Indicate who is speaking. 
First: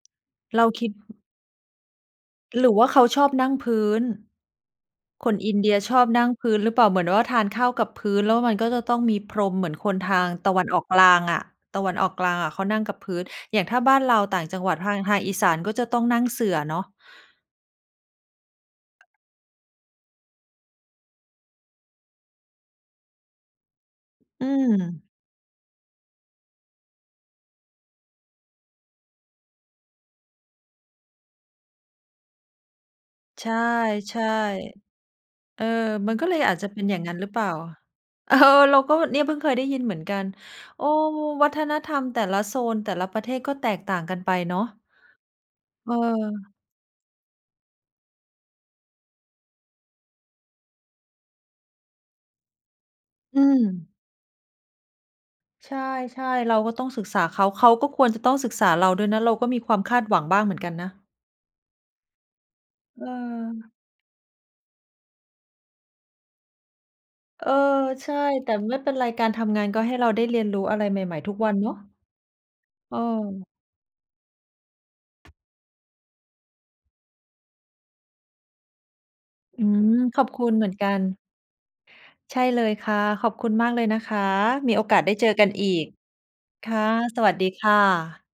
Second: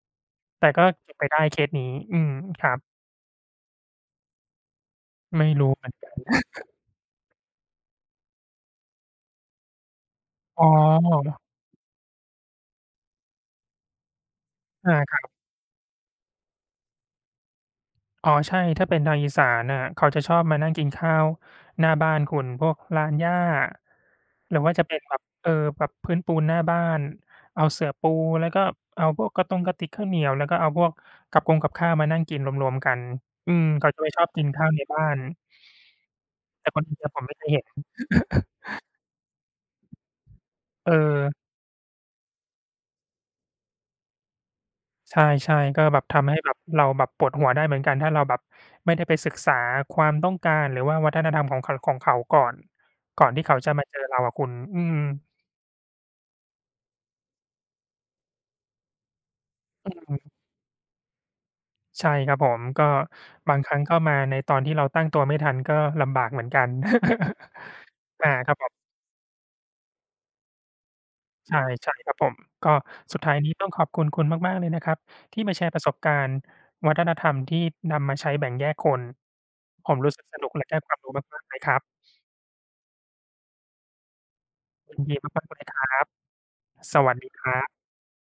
Speaker 1: เร
Speaker 2: แต
Speaker 1: า
Speaker 2: ่ก
Speaker 1: ค
Speaker 2: ็
Speaker 1: ิด
Speaker 2: เก
Speaker 1: อ
Speaker 2: ็
Speaker 1: ื
Speaker 2: บไ
Speaker 1: อ
Speaker 2: ปได้เคสนี้ อืม ค
Speaker 1: หร
Speaker 2: ร
Speaker 1: ื
Speaker 2: ั
Speaker 1: อว
Speaker 2: บ
Speaker 1: ่าเขาชอบนั่งพื้น คน
Speaker 2: ไม่
Speaker 1: อิน
Speaker 2: ร
Speaker 1: เ
Speaker 2: ู
Speaker 1: ด
Speaker 2: ้
Speaker 1: ีย
Speaker 2: เหมือ
Speaker 1: ช
Speaker 2: น
Speaker 1: อ
Speaker 2: ก
Speaker 1: บ
Speaker 2: ัน
Speaker 1: นั่งพื้นหรือเปล่า? เหมือนว่า ทานข้าวกับพื้นแล้วมันก็จะต้องมีพรม เหมือนคนทางตะว
Speaker 2: อ๋
Speaker 1: ันออกกลาง
Speaker 2: อ
Speaker 1: อะ ตะวันออกกลางอะเขานั่งกับพื้น อย่างถ้าบ้านเราต่างจังหวัด
Speaker 2: เ
Speaker 1: ท
Speaker 2: ออ
Speaker 1: าง ท
Speaker 2: ค
Speaker 1: า
Speaker 2: ร
Speaker 1: ง
Speaker 2: ับ
Speaker 1: อีสานก็จะต้องนั่งเสื่อเนาะ
Speaker 2: อ๋อ ใช่ ถ้าเป็นทางอีสานน่ะ เขาจะชอบมานั่งกินข้าวหน้าบ้านคุณ พวกลานหญ้า
Speaker 1: อื
Speaker 2: หรือว่าจะเป็น
Speaker 1: ม
Speaker 2: แบบ เออ แบบพื้นปูนหน้าบ้าน เอาเสื่อปูแล้วก็เอาพวกกระตงกระติกข้าวเหนียว แล้วก็เอาพวกกับคงกับข้าวมานั่งกินรวม ๆ กัน
Speaker 1: ใช
Speaker 2: อืม เขาจะไม่ช
Speaker 1: ่
Speaker 2: อบกินข้าวใน
Speaker 1: ๆ
Speaker 2: บ้าน
Speaker 1: เออ มันก็เลยอาจจ
Speaker 2: แต
Speaker 1: ะ
Speaker 2: ่
Speaker 1: เ
Speaker 2: ค
Speaker 1: ป
Speaker 2: ว
Speaker 1: ็
Speaker 2: าม
Speaker 1: น
Speaker 2: จร
Speaker 1: อ
Speaker 2: ิ
Speaker 1: ย่
Speaker 2: ง
Speaker 1: าง
Speaker 2: อ
Speaker 1: ง
Speaker 2: ะ
Speaker 1: ั้น
Speaker 2: ผ
Speaker 1: ห
Speaker 2: ม
Speaker 1: รื
Speaker 2: ไ
Speaker 1: อ
Speaker 2: ม
Speaker 1: เ
Speaker 2: ่
Speaker 1: ป
Speaker 2: เ
Speaker 1: ล
Speaker 2: ค
Speaker 1: ่า?
Speaker 2: ยเห็น
Speaker 1: เออ เราก็เนี่ยเพิ่งเคยได้ยินเหมือนกัน โอ้!
Speaker 2: เออ
Speaker 1: วัฒนธรรมแต่ละโซน แต่ละประเทศก็แตกต่างกันไปเนาะ
Speaker 2: ใช่ ๆ ก็แบบทำให้แบ
Speaker 1: เออ
Speaker 2: บเราแบบปวดหัวได้เหมือนกัน ถ้าเราแบบไม่ได้ไปศึกษาความต้องการ หรือว่าวัฒนธรรมของเขอะ ของเขาก่อน ก่อนท
Speaker 1: อื
Speaker 2: ี่เขาจะมา
Speaker 1: ม
Speaker 2: เจอเราอะคุณ อืม
Speaker 1: ใช่ ๆ เราก็ต้องศึกษาเขา เขาก็ควรจะต้องศึกษาเราด้วยนะ เราก็มีความ
Speaker 2: อ
Speaker 1: คาดหวัง
Speaker 2: ืม
Speaker 1: บ้างเหมือนกันนะ
Speaker 2: ใช่ครับผม ก็
Speaker 1: เ
Speaker 2: บางค
Speaker 1: ออ
Speaker 2: รั้งก็มาในตอนที่เราตั้งตัวไม่ทัน ก็ลำบากเหมือนกัน
Speaker 1: เออ ใช่
Speaker 2: อา
Speaker 1: แ
Speaker 2: ค
Speaker 1: ต่
Speaker 2: รับผม
Speaker 1: ไม่เป็นไร การทำงานก็ให้เราได้เรียนรู้อะไรใหม่ ๆ ทุกวั
Speaker 2: ใช
Speaker 1: นเนาะ
Speaker 2: ่ ๆ ครับผม ก็
Speaker 1: เออ
Speaker 2: สุดท้ายนี้ต้องขอบคุณคุณมาก ๆ เลยนะครับ ที่มาแชร์ประสบการณ์วัฒนธรรมที่นำมาใช้แบ่งแยกคน
Speaker 1: อื
Speaker 2: ผ
Speaker 1: ม
Speaker 2: มรู้ส
Speaker 1: ข
Speaker 2: ึ
Speaker 1: อ
Speaker 2: ก
Speaker 1: บ
Speaker 2: ส
Speaker 1: คุ
Speaker 2: นุก
Speaker 1: ณ
Speaker 2: แ
Speaker 1: เ
Speaker 2: ล
Speaker 1: ห
Speaker 2: ะ
Speaker 1: มือ
Speaker 2: ได
Speaker 1: น
Speaker 2: ้
Speaker 1: กั
Speaker 2: ความ
Speaker 1: น
Speaker 2: รู้มาก ๆ เลยครับ
Speaker 1: ใช่เลยค่ะ ขอบคุณมากเลยนะคะ มีโอ
Speaker 2: ย
Speaker 1: ก
Speaker 2: ิ
Speaker 1: าส
Speaker 2: น
Speaker 1: ได
Speaker 2: ด
Speaker 1: ้
Speaker 2: ี
Speaker 1: เจอ
Speaker 2: ม
Speaker 1: ก
Speaker 2: า
Speaker 1: ั
Speaker 2: ก
Speaker 1: น
Speaker 2: ๆ เล
Speaker 1: อ
Speaker 2: ย
Speaker 1: ี
Speaker 2: คร
Speaker 1: ก
Speaker 2: ับ
Speaker 1: ค่ะ
Speaker 2: สวัส
Speaker 1: ส
Speaker 2: ด
Speaker 1: ว
Speaker 2: ี
Speaker 1: ัสด
Speaker 2: ค
Speaker 1: ี
Speaker 2: รั
Speaker 1: ค
Speaker 2: บ
Speaker 1: ่ะ